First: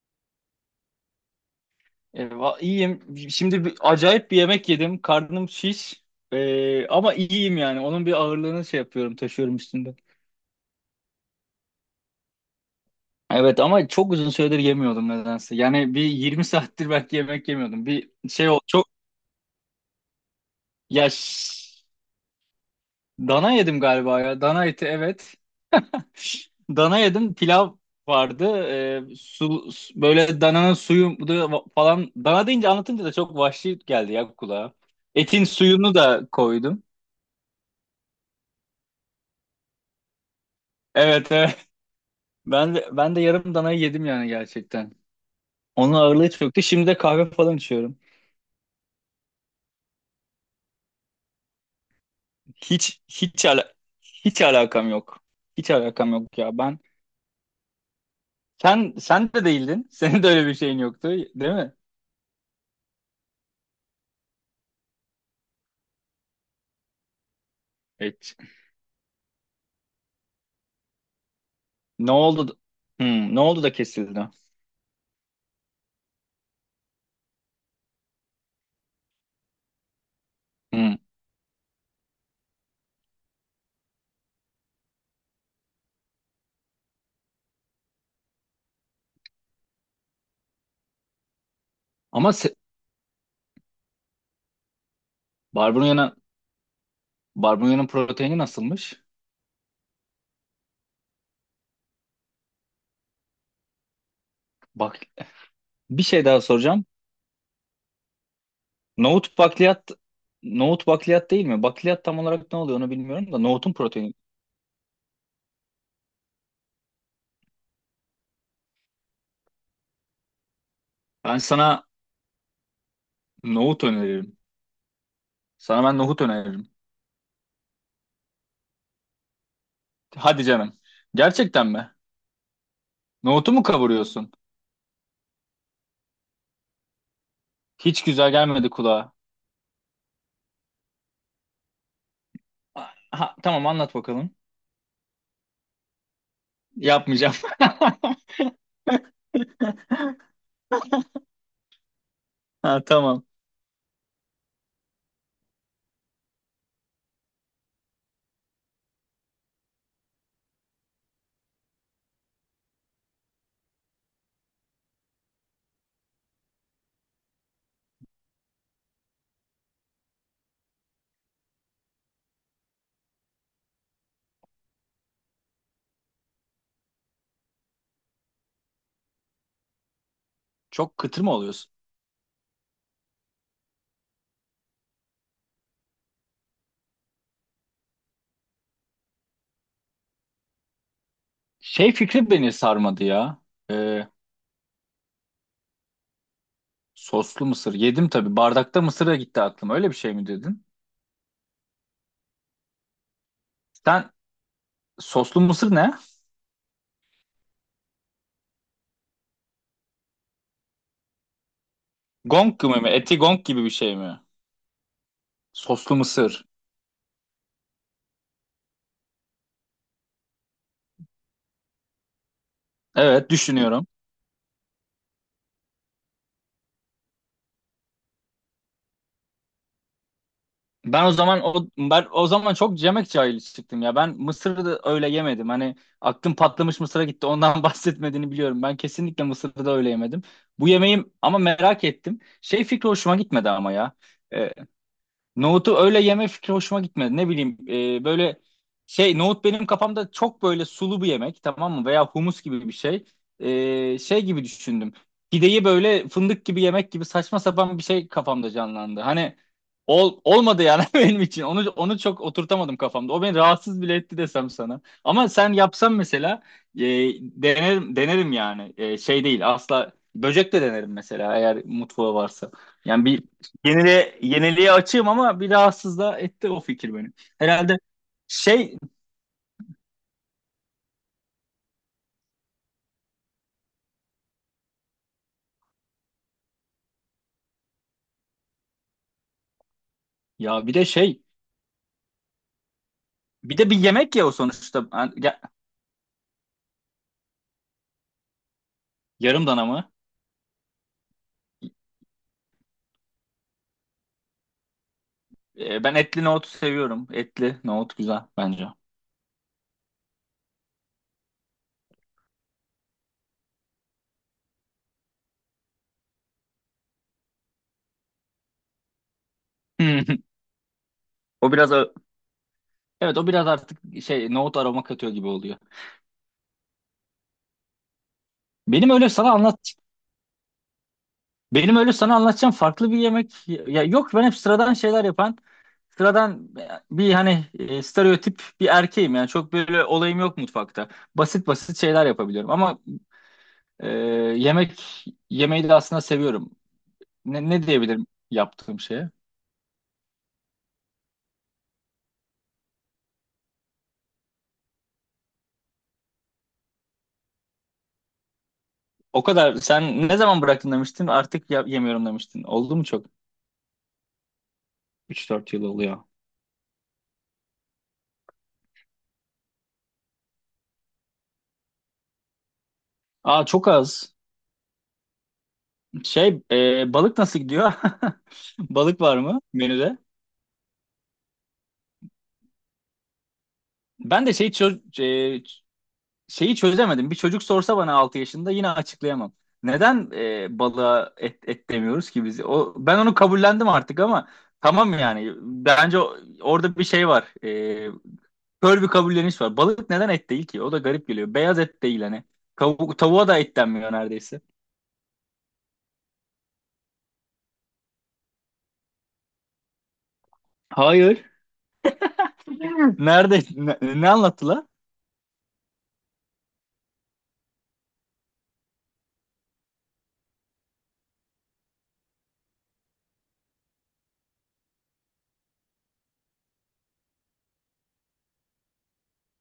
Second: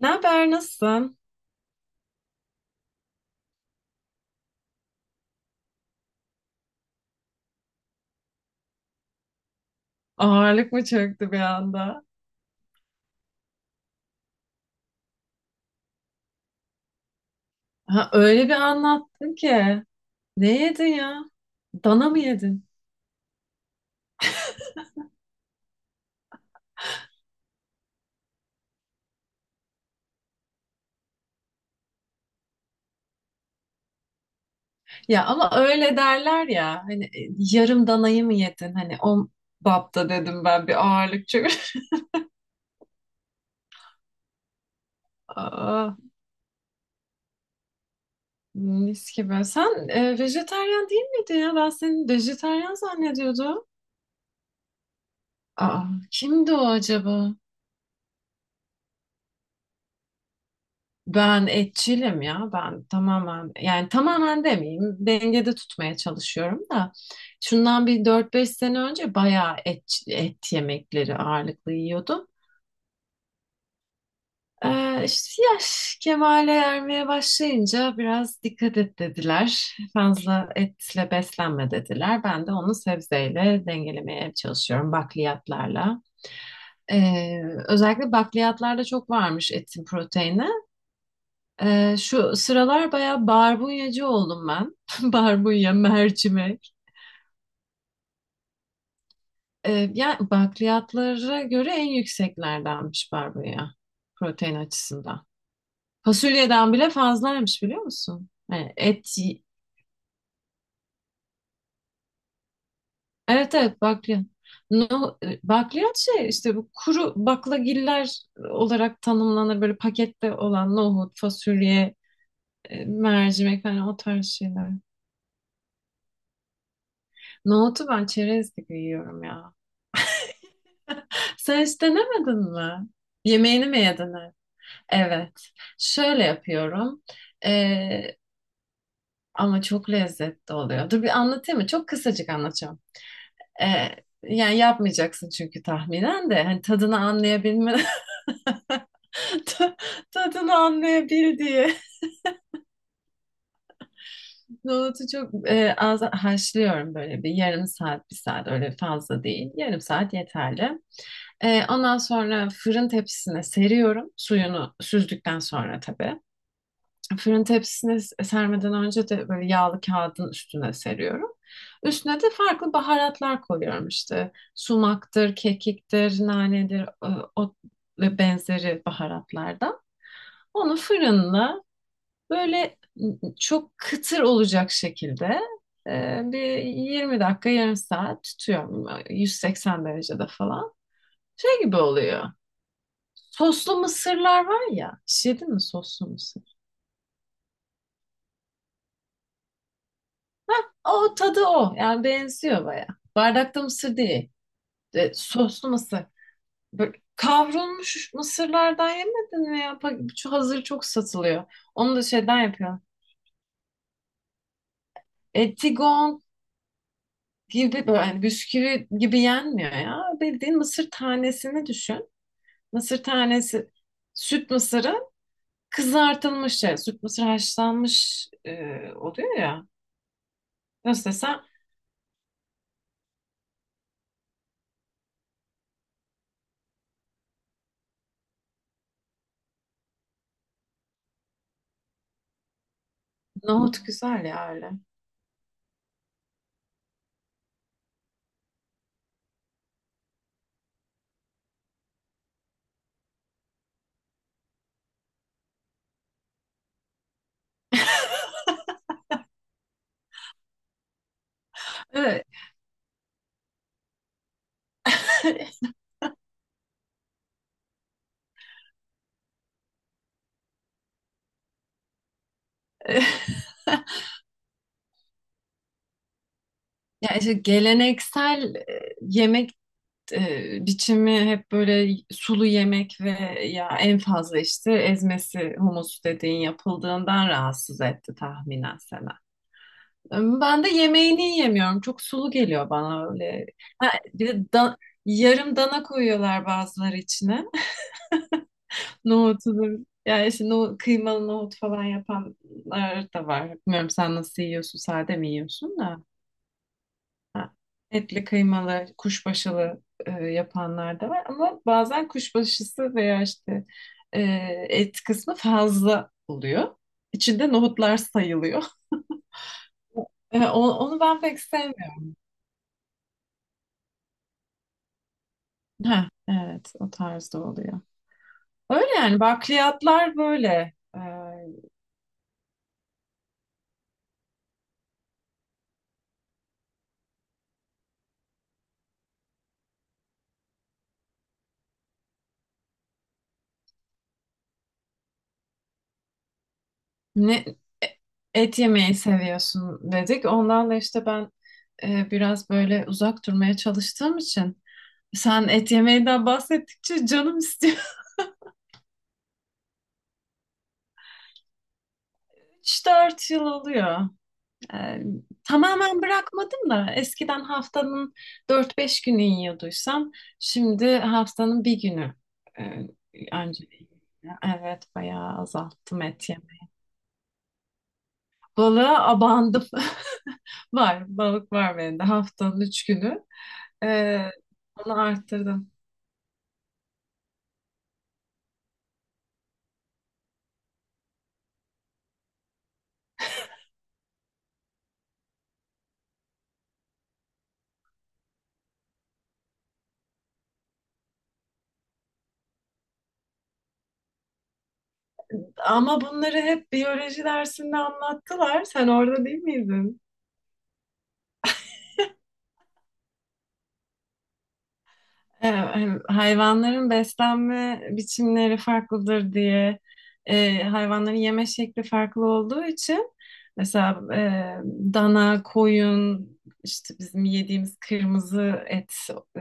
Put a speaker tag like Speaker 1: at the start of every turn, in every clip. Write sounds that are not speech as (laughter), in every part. Speaker 1: Ne haber, nasılsın?
Speaker 2: Eyvah, iyiyim. Şimdi acayip bir yemek yedim. Karnım şiş. Ama iyiyim yani. Onun bir ağırlığını şey yapıyorum, taşıyorum üstünde.
Speaker 1: Ağırlık mı çöktü bir anda?
Speaker 2: Evet ama çok uzun süredir yemiyordum nedense. Yani bir 20 (laughs) saattir belki yemek yemiyordum.
Speaker 1: Ha,
Speaker 2: Bir
Speaker 1: öyle
Speaker 2: şey
Speaker 1: bir
Speaker 2: o çok
Speaker 1: anlattın ki. Ne yedin
Speaker 2: ya
Speaker 1: ya?
Speaker 2: ş-
Speaker 1: Dana mı yedin?
Speaker 2: dana yedim galiba ya. Dana eti evet. (laughs) Dana yedim. Pilav vardı. Böyle dananın suyu falan. Dana deyince anlatınca da çok vahşi geldi ya kulağa.
Speaker 1: Ya
Speaker 2: Etin
Speaker 1: ama
Speaker 2: suyunu
Speaker 1: öyle
Speaker 2: da
Speaker 1: derler ya.
Speaker 2: koydum.
Speaker 1: Hani yarım danayı mı yedin? Hani o bapta dedim ben bir ağırlık
Speaker 2: Evet, evet.
Speaker 1: çöktü.
Speaker 2: Ben de yarım danayı yedim yani gerçekten.
Speaker 1: (laughs)
Speaker 2: Onun
Speaker 1: Aa,
Speaker 2: ağırlığı hiç. Şimdi de kahve falan içiyorum.
Speaker 1: mis gibi. Sen vejetaryen değil miydin ya? Ben seni vejetaryen
Speaker 2: Hiç hiç
Speaker 1: zannediyordum.
Speaker 2: ala- hiç alakam yok. Hiç
Speaker 1: Aa,
Speaker 2: alakam yok
Speaker 1: kimdi
Speaker 2: ya.
Speaker 1: o
Speaker 2: Ben
Speaker 1: acaba?
Speaker 2: sen sen de değildin. (laughs) Senin de öyle bir şeyin yoktu,
Speaker 1: Ben
Speaker 2: değil mi?
Speaker 1: etçilim ya. Ben tamamen, yani tamamen demeyeyim. Dengede tutmaya çalışıyorum da. Şundan bir dört
Speaker 2: Evet.
Speaker 1: beş sene önce bayağı et yemekleri ağırlıklı
Speaker 2: Ne
Speaker 1: yiyordum.
Speaker 2: oldu? Ne oldu da kesildi?
Speaker 1: İşte yaş kemale ermeye başlayınca biraz dikkat et dediler. Fazla
Speaker 2: Hmm.
Speaker 1: etle beslenme dediler. Ben de onu sebzeyle dengelemeye çalışıyorum, bakliyatlarla. Ee, Özellikle bakliyatlarda çok varmış etin proteini.
Speaker 2: Ama
Speaker 1: Şu sıralar bayağı barbunyacı oldum ben. (laughs) Barbunya,
Speaker 2: barbunya'nın
Speaker 1: mercimek.
Speaker 2: barbunya'nın proteini nasılmış?
Speaker 1: Yani bakliyatlara göre en yükseklerdenmiş barbunya protein
Speaker 2: Bak
Speaker 1: açısından.
Speaker 2: bir şey daha
Speaker 1: Fasulyeden
Speaker 2: soracağım.
Speaker 1: bile fazlaymış, biliyor musun? Yani et,
Speaker 2: Nohut bakliyat nohut bakliyat değil mi? Bakliyat tam olarak ne oluyor onu bilmiyorum da
Speaker 1: evet
Speaker 2: nohutun
Speaker 1: evet,
Speaker 2: proteini.
Speaker 1: bakliyat. No, bakliyat şey işte, bu kuru baklagiller olarak tanımlanır, böyle pakette olan nohut,
Speaker 2: Ben sana
Speaker 1: fasulye, mercimek,
Speaker 2: nohut
Speaker 1: hani o tarz
Speaker 2: öneririm.
Speaker 1: şeyler.
Speaker 2: Sana ben nohut öneririm.
Speaker 1: Nohutu ben çerez gibi yiyorum ya.
Speaker 2: Hadi canım.
Speaker 1: Sen
Speaker 2: Gerçekten
Speaker 1: hiç
Speaker 2: mi?
Speaker 1: denemedin mi?
Speaker 2: Nohutu mu
Speaker 1: Yemeğini mi yedin
Speaker 2: kavuruyorsun?
Speaker 1: hep? Evet. Şöyle yapıyorum.
Speaker 2: Hiç
Speaker 1: Ee,
Speaker 2: güzel gelmedi kulağa.
Speaker 1: ama çok lezzetli oluyor. Dur, bir anlatayım mı? Çok kısacık anlatacağım.
Speaker 2: Ha,
Speaker 1: Ee,
Speaker 2: tamam anlat bakalım.
Speaker 1: Yani yapmayacaksın çünkü tahminen de. Hani tadını
Speaker 2: Yapmayacağım.
Speaker 1: anlayabilme, (laughs)
Speaker 2: (laughs)
Speaker 1: ta- tadını anlayabil diye.
Speaker 2: Ha, tamam.
Speaker 1: Nohutu çok az haşlıyorum, böyle bir yarım saat, bir saat, öyle fazla değil. Yarım saat yeterli. Ondan sonra fırın tepsisine seriyorum. Suyunu süzdükten sonra tabii. Fırın tepsisine sermeden önce de böyle yağlı kağıdın üstüne seriyorum. Üstüne de farklı baharatlar koyuyorum işte. Sumaktır, kekiktir, nanedir, o ve benzeri baharatlardan. Onu
Speaker 2: Çok kıtır mı
Speaker 1: fırınla
Speaker 2: oluyorsun?
Speaker 1: böyle çok kıtır olacak şekilde bir 20 dakika, yarım saat tutuyorum. 180 derecede falan. Şey gibi
Speaker 2: Şey
Speaker 1: oluyor.
Speaker 2: fikri beni sarmadı ya.
Speaker 1: Soslu
Speaker 2: Ee,
Speaker 1: mısırlar var ya. Hiç yedin mi soslu mısır?
Speaker 2: Soslu mısır. Yedim tabii. Bardakta mısır da gitti aklıma. Öyle bir şey mi dedin?
Speaker 1: O tadı o. Yani benziyor baya. Bardakta mısır
Speaker 2: Sen
Speaker 1: değil. E,
Speaker 2: soslu
Speaker 1: soslu
Speaker 2: mısır ne?
Speaker 1: mısır. Böyle kavrulmuş mısırlardan yemedin mi ya? Şu hazır çok satılıyor. Onu da şeyden
Speaker 2: Gong gibi
Speaker 1: yapıyor.
Speaker 2: mi? Eti gong gibi bir şey mi? Soslu
Speaker 1: Etigon
Speaker 2: mısır.
Speaker 1: gibi, böyle hani bisküvi gibi yenmiyor ya. Bildiğin mısır tanesini düşün. Mısır
Speaker 2: Evet,
Speaker 1: tanesi,
Speaker 2: düşünüyorum.
Speaker 1: süt mısırı kızartılmış şey. Süt mısır haşlanmış oluyor ya. Nasıl
Speaker 2: Ben o zaman
Speaker 1: desem,
Speaker 2: o ben o zaman çok yemek cahili çıktım ya. Ben mısırı da öyle yemedim. Hani aklım patlamış mısıra gitti. Ondan (laughs) bahsetmediğini biliyorum. Ben kesinlikle mısırı da öyle yemedim. Bu yemeğim ama merak ettim. Şey fikri hoşuma gitmedi ama
Speaker 1: nohut
Speaker 2: ya.
Speaker 1: güzel ya
Speaker 2: Ee,
Speaker 1: öyle.
Speaker 2: Nohutu öyle yeme fikri hoşuma gitmedi. Ne bileyim böyle şey nohut benim kafamda çok böyle sulu bir yemek, tamam mı? Veya humus gibi bir şey. Şey gibi düşündüm. Pideyi böyle fındık gibi yemek gibi saçma sapan bir şey kafamda canlandı. Hani olmadı yani (laughs) benim için. Onu çok
Speaker 1: Evet.
Speaker 2: oturtamadım kafamda. O beni rahatsız bile etti desem sana. Ama sen yapsan mesela e, denerim denerim yani. Şey değil, asla, böcek de denerim mesela eğer mutfağı varsa. Yani
Speaker 1: (laughs)
Speaker 2: bir yeniliğe açığım ama bir rahatsız da etti o fikir beni.
Speaker 1: Ya işte
Speaker 2: Herhalde
Speaker 1: geleneksel
Speaker 2: şey
Speaker 1: yemek biçimi hep böyle sulu yemek ve ya en fazla işte ezmesi, humus dediğin, yapıldığından rahatsız etti tahminen Sena. Ben
Speaker 2: ya
Speaker 1: de
Speaker 2: bir de şey
Speaker 1: yemeğini yemiyorum. Çok sulu geliyor bana öyle.
Speaker 2: bir de bir
Speaker 1: Ha,
Speaker 2: yemek
Speaker 1: bir
Speaker 2: ya o
Speaker 1: de
Speaker 2: sonuçta.
Speaker 1: yarım dana koyuyorlar bazıları içine. (laughs)
Speaker 2: Yarım dana
Speaker 1: Nohutudur.
Speaker 2: mı?
Speaker 1: Yani işte kıymalı nohut falan yapanlar da var. Bilmiyorum, sen nasıl yiyorsun? Sade mi yiyorsun
Speaker 2: Ben
Speaker 1: da?
Speaker 2: etli nohut seviyorum.
Speaker 1: Ha,
Speaker 2: Etli nohut güzel
Speaker 1: etli
Speaker 2: bence.
Speaker 1: kıymalı, kuşbaşılı yapanlar da var ama bazen kuşbaşısı veya işte e, et kısmı fazla oluyor. İçinde nohutlar sayılıyor. (laughs) E,
Speaker 2: (laughs)
Speaker 1: onu ben pek
Speaker 2: O biraz a-
Speaker 1: sevmiyorum.
Speaker 2: evet, o biraz artık şey nohut aroma katıyor gibi oluyor.
Speaker 1: Ha evet, o tarzda oluyor.
Speaker 2: Benim
Speaker 1: Öyle
Speaker 2: öyle
Speaker 1: yani,
Speaker 2: sana anlat
Speaker 1: bakliyatlar böyle. E,
Speaker 2: Benim öyle sana anlatacağım farklı bir yemek ya yok, ben hep sıradan şeyler yapan sıradan bir hani stereotip bir erkeğim yani, çok böyle olayım yok mutfakta. Basit basit şeyler yapabiliyorum ama Ee, yemek yemeği de aslında seviyorum.
Speaker 1: ne
Speaker 2: Ne diyebilirim
Speaker 1: et
Speaker 2: yaptığım
Speaker 1: yemeyi
Speaker 2: şeye?
Speaker 1: seviyorsun dedik. Ondan da işte ben biraz böyle uzak durmaya çalıştığım için sen et yemeğinden bahsettikçe canım istiyor.
Speaker 2: O kadar. Sen ne zaman bıraktın demiştin? Artık yemiyorum demiştin. Oldu mu çok?
Speaker 1: 3-4 yıl oluyor. Ee,
Speaker 2: 3-4 yıl oluyor.
Speaker 1: Tamamen bırakmadım da eskiden haftanın 4-5 günü yiyorduysam şimdi haftanın bir günü e,
Speaker 2: Aa,
Speaker 1: önce.
Speaker 2: çok az.
Speaker 1: Evet, bayağı azalttım et yemeyi.
Speaker 2: Balık nasıl gidiyor? (laughs) Balık
Speaker 1: Balığa
Speaker 2: var mı
Speaker 1: abandım.
Speaker 2: menüde?
Speaker 1: (laughs) Var, balık var bende haftanın 3 günü.
Speaker 2: Ben
Speaker 1: Ee,
Speaker 2: de
Speaker 1: Onu
Speaker 2: e,
Speaker 1: arttırdım.
Speaker 2: şeyi çözemedim. Bir çocuk sorsa bana 6 yaşında yine açıklayamam. Neden balığa et demiyoruz ki biz? O, ben onu kabullendim artık ama tamam yani. Bence orada bir şey var. Kör bir kabulleniş var. Balık neden et değil ki? O da garip geliyor. Beyaz et değil hani. Tavuğa da et denmiyor neredeyse.
Speaker 1: Ama bunları hep biyoloji dersinde anlattılar. Sen orada değil miydin?
Speaker 2: Hayır. Nerede? Ne anlattılar?
Speaker 1: E, hem hayvanların beslenme biçimleri farklıdır diye, hayvanların yeme şekli farklı olduğu için, mesela dana, koyun, işte bizim yediğimiz kırmızı et e,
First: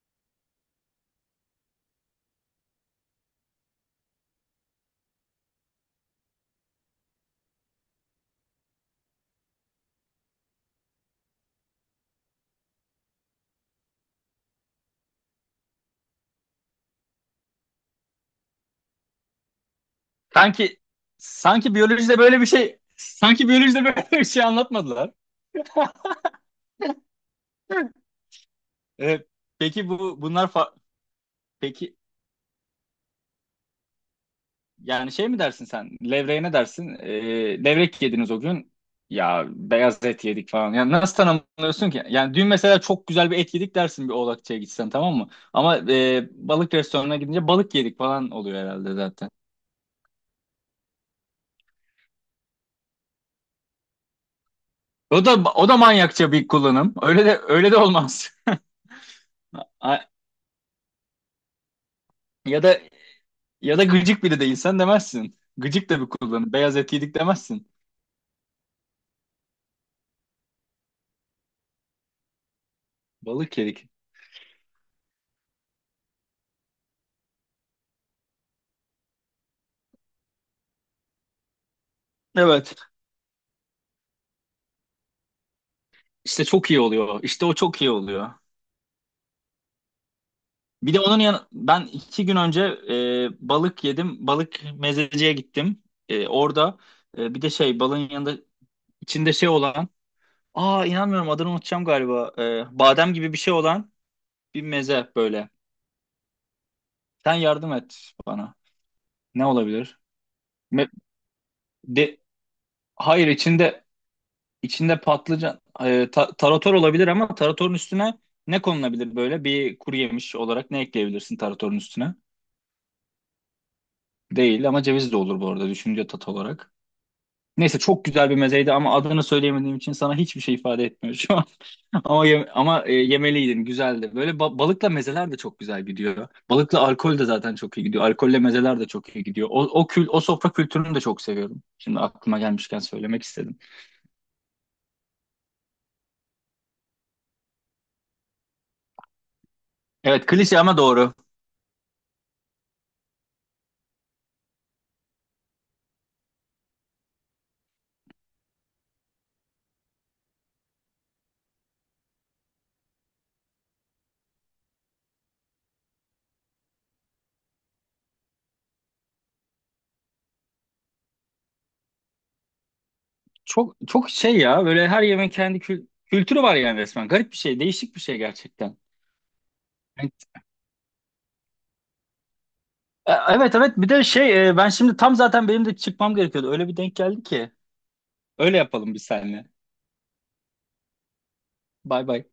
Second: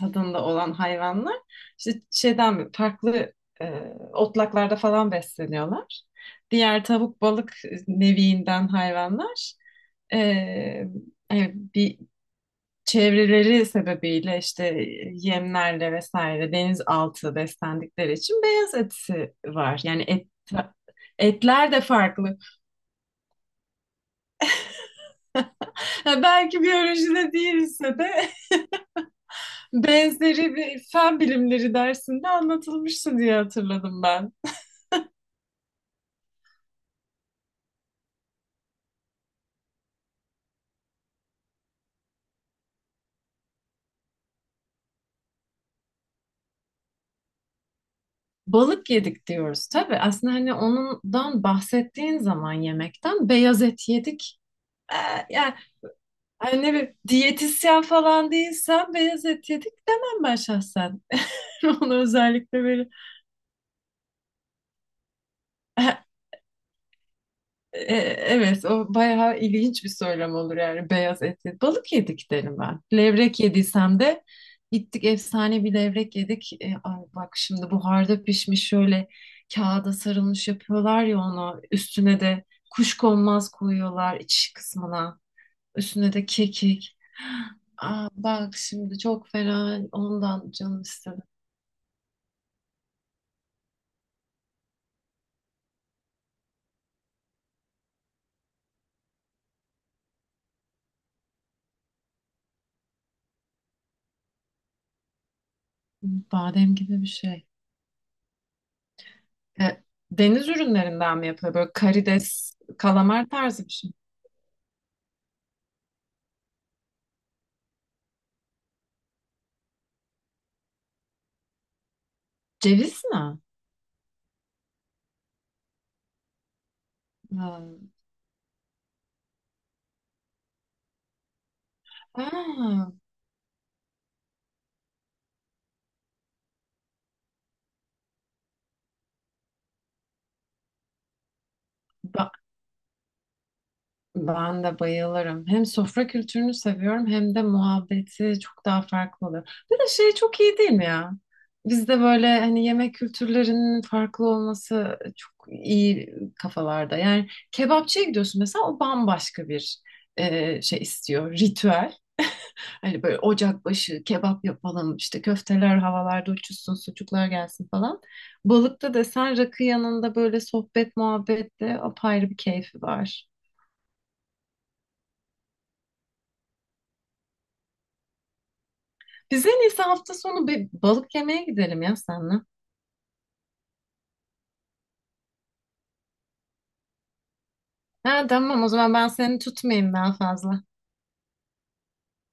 Speaker 1: tadında olan hayvanlar işte şeyden farklı, e, otlaklarda falan besleniyorlar. Diğer tavuk, balık neviinden hayvanlar e, bir çevreleri sebebiyle işte yemlerle vesaire, denizaltı beslendikleri için beyaz etisi var. Yani et,
Speaker 2: Sanki
Speaker 1: etler
Speaker 2: sanki
Speaker 1: de
Speaker 2: biyolojide
Speaker 1: farklı.
Speaker 2: böyle bir şey, sanki biyolojide (laughs) böyle bir şey anlatmadılar.
Speaker 1: Ha, belki biyolojide değilse de
Speaker 2: Ee,
Speaker 1: (laughs)
Speaker 2: peki bu bunlar
Speaker 1: benzeri
Speaker 2: fa-
Speaker 1: bir fen bilimleri
Speaker 2: peki
Speaker 1: dersinde anlatılmıştı diye hatırladım ben.
Speaker 2: Yani şey mi dersin sen? Levreye ne dersin? Levrek yediniz o gün. Ya beyaz et yedik falan. Yani nasıl tanımlıyorsun ki? Yani dün mesela çok güzel bir et yedik dersin bir Oğlakçı'ya gitsen, tamam mı? Ama balık restoranına gidince balık yedik falan oluyor
Speaker 1: Balık
Speaker 2: herhalde
Speaker 1: yedik
Speaker 2: zaten.
Speaker 1: diyoruz tabii. Aslında hani ondan bahsettiğin zaman yemekten, beyaz et yedik. Ee,
Speaker 2: O da
Speaker 1: Yani
Speaker 2: o da manyakça bir
Speaker 1: hani ne
Speaker 2: kullanım.
Speaker 1: bileyim,
Speaker 2: Öyle de
Speaker 1: diyetisyen
Speaker 2: olmaz.
Speaker 1: falan değilsem beyaz et
Speaker 2: (laughs)
Speaker 1: yedik
Speaker 2: A-
Speaker 1: demem ben şahsen. (laughs) Onu özellikle
Speaker 2: Ya da
Speaker 1: böyle.
Speaker 2: ya da gıcık biri değilsen demezsin. Gıcık da bir
Speaker 1: (laughs)
Speaker 2: kullanım. Beyaz et yedik demezsin.
Speaker 1: E, evet, o bayağı ilginç bir söylem olur, yani beyaz et yedik. Balık yedik derim ben. Levrek
Speaker 2: Balık yedik.
Speaker 1: yediysem de gittik efsane bir levrek yedik. E, ay bak şimdi buharda pişmiş şöyle kağıda sarılmış yapıyorlar ya onu. Üstüne de
Speaker 2: Evet.
Speaker 1: kuşkonmaz koyuyorlar iç kısmına. Üstüne de
Speaker 2: İşte çok iyi
Speaker 1: kekik.
Speaker 2: oluyor. İşte o çok iyi
Speaker 1: Aa,
Speaker 2: oluyor.
Speaker 1: bak şimdi çok fena ondan canım
Speaker 2: Bir de onun
Speaker 1: istedi.
Speaker 2: yan ben 2 gün önce balık yedim. Balık mezeciye gittim. Orada bir de şey balığın yanında içinde şey olan. Aa, inanmıyorum, adını unutacağım galiba. Badem gibi bir şey olan bir meze böyle.
Speaker 1: Badem gibi bir
Speaker 2: Sen
Speaker 1: şey.
Speaker 2: yardım et bana. Ne
Speaker 1: E,
Speaker 2: olabilir?
Speaker 1: deniz
Speaker 2: Me-
Speaker 1: ürünlerinden mi yapıyor? Böyle
Speaker 2: de,
Speaker 1: karides,
Speaker 2: hayır,
Speaker 1: kalamar tarzı bir
Speaker 2: içinde
Speaker 1: şey.
Speaker 2: içinde patlıcan tarator olabilir ama taratorun üstüne ne konulabilir böyle? Bir kuru yemiş olarak ne ekleyebilirsin taratorun üstüne?
Speaker 1: Ceviz mi?
Speaker 2: Değil ama ceviz de olur bu arada, düşünce tat olarak.
Speaker 1: Ha.
Speaker 2: Neyse, çok güzel bir mezeydi ama adını söyleyemediğim için sana hiçbir şey ifade etmiyor şu an. (laughs) Ama yem- ama
Speaker 1: Aa,
Speaker 2: e, yemeliydin, güzeldi. Böyle balıkla mezeler de çok güzel gidiyor. Balıkla alkol de zaten çok iyi gidiyor. Alkolle mezeler de çok iyi gidiyor. O sofra kültürünü de çok seviyorum. Şimdi
Speaker 1: ba-
Speaker 2: aklıma gelmişken söylemek istedim.
Speaker 1: ben de bayılırım. Hem sofra kültürünü seviyorum hem de muhabbeti çok daha farklı oluyor. Bir de şey
Speaker 2: Evet,
Speaker 1: çok iyi
Speaker 2: klişe
Speaker 1: değil
Speaker 2: ama
Speaker 1: mi ya?
Speaker 2: doğru.
Speaker 1: Bizde böyle hani yemek kültürlerinin farklı olması çok iyi kafalarda. Yani kebapçıya gidiyorsun mesela, o bambaşka bir şey istiyor, ritüel. Hani böyle ocak başı kebap yapalım, işte köfteler havalarda uçuşsun, sucuklar gelsin falan. Balıkta desen rakı yanında böyle sohbet muhabbette apayrı bir keyfi var.
Speaker 2: Çok çok şey ya, böyle her yemeğin kendi kültürü var yani, resmen. Garip bir şey, değişik bir şey gerçekten.
Speaker 1: Bize en iyisi hafta
Speaker 2: Evet.
Speaker 1: sonu bir balık yemeye gidelim ya seninle.
Speaker 2: Evet, evet. bir de şey e, ben şimdi tam zaten benim de çıkmam gerekiyordu. Öyle bir denk geldi ki.
Speaker 1: Ha
Speaker 2: Öyle
Speaker 1: tamam, o
Speaker 2: yapalım
Speaker 1: zaman
Speaker 2: biz
Speaker 1: ben seni
Speaker 2: seninle.
Speaker 1: tutmayayım daha fazla.
Speaker 2: Bay bay.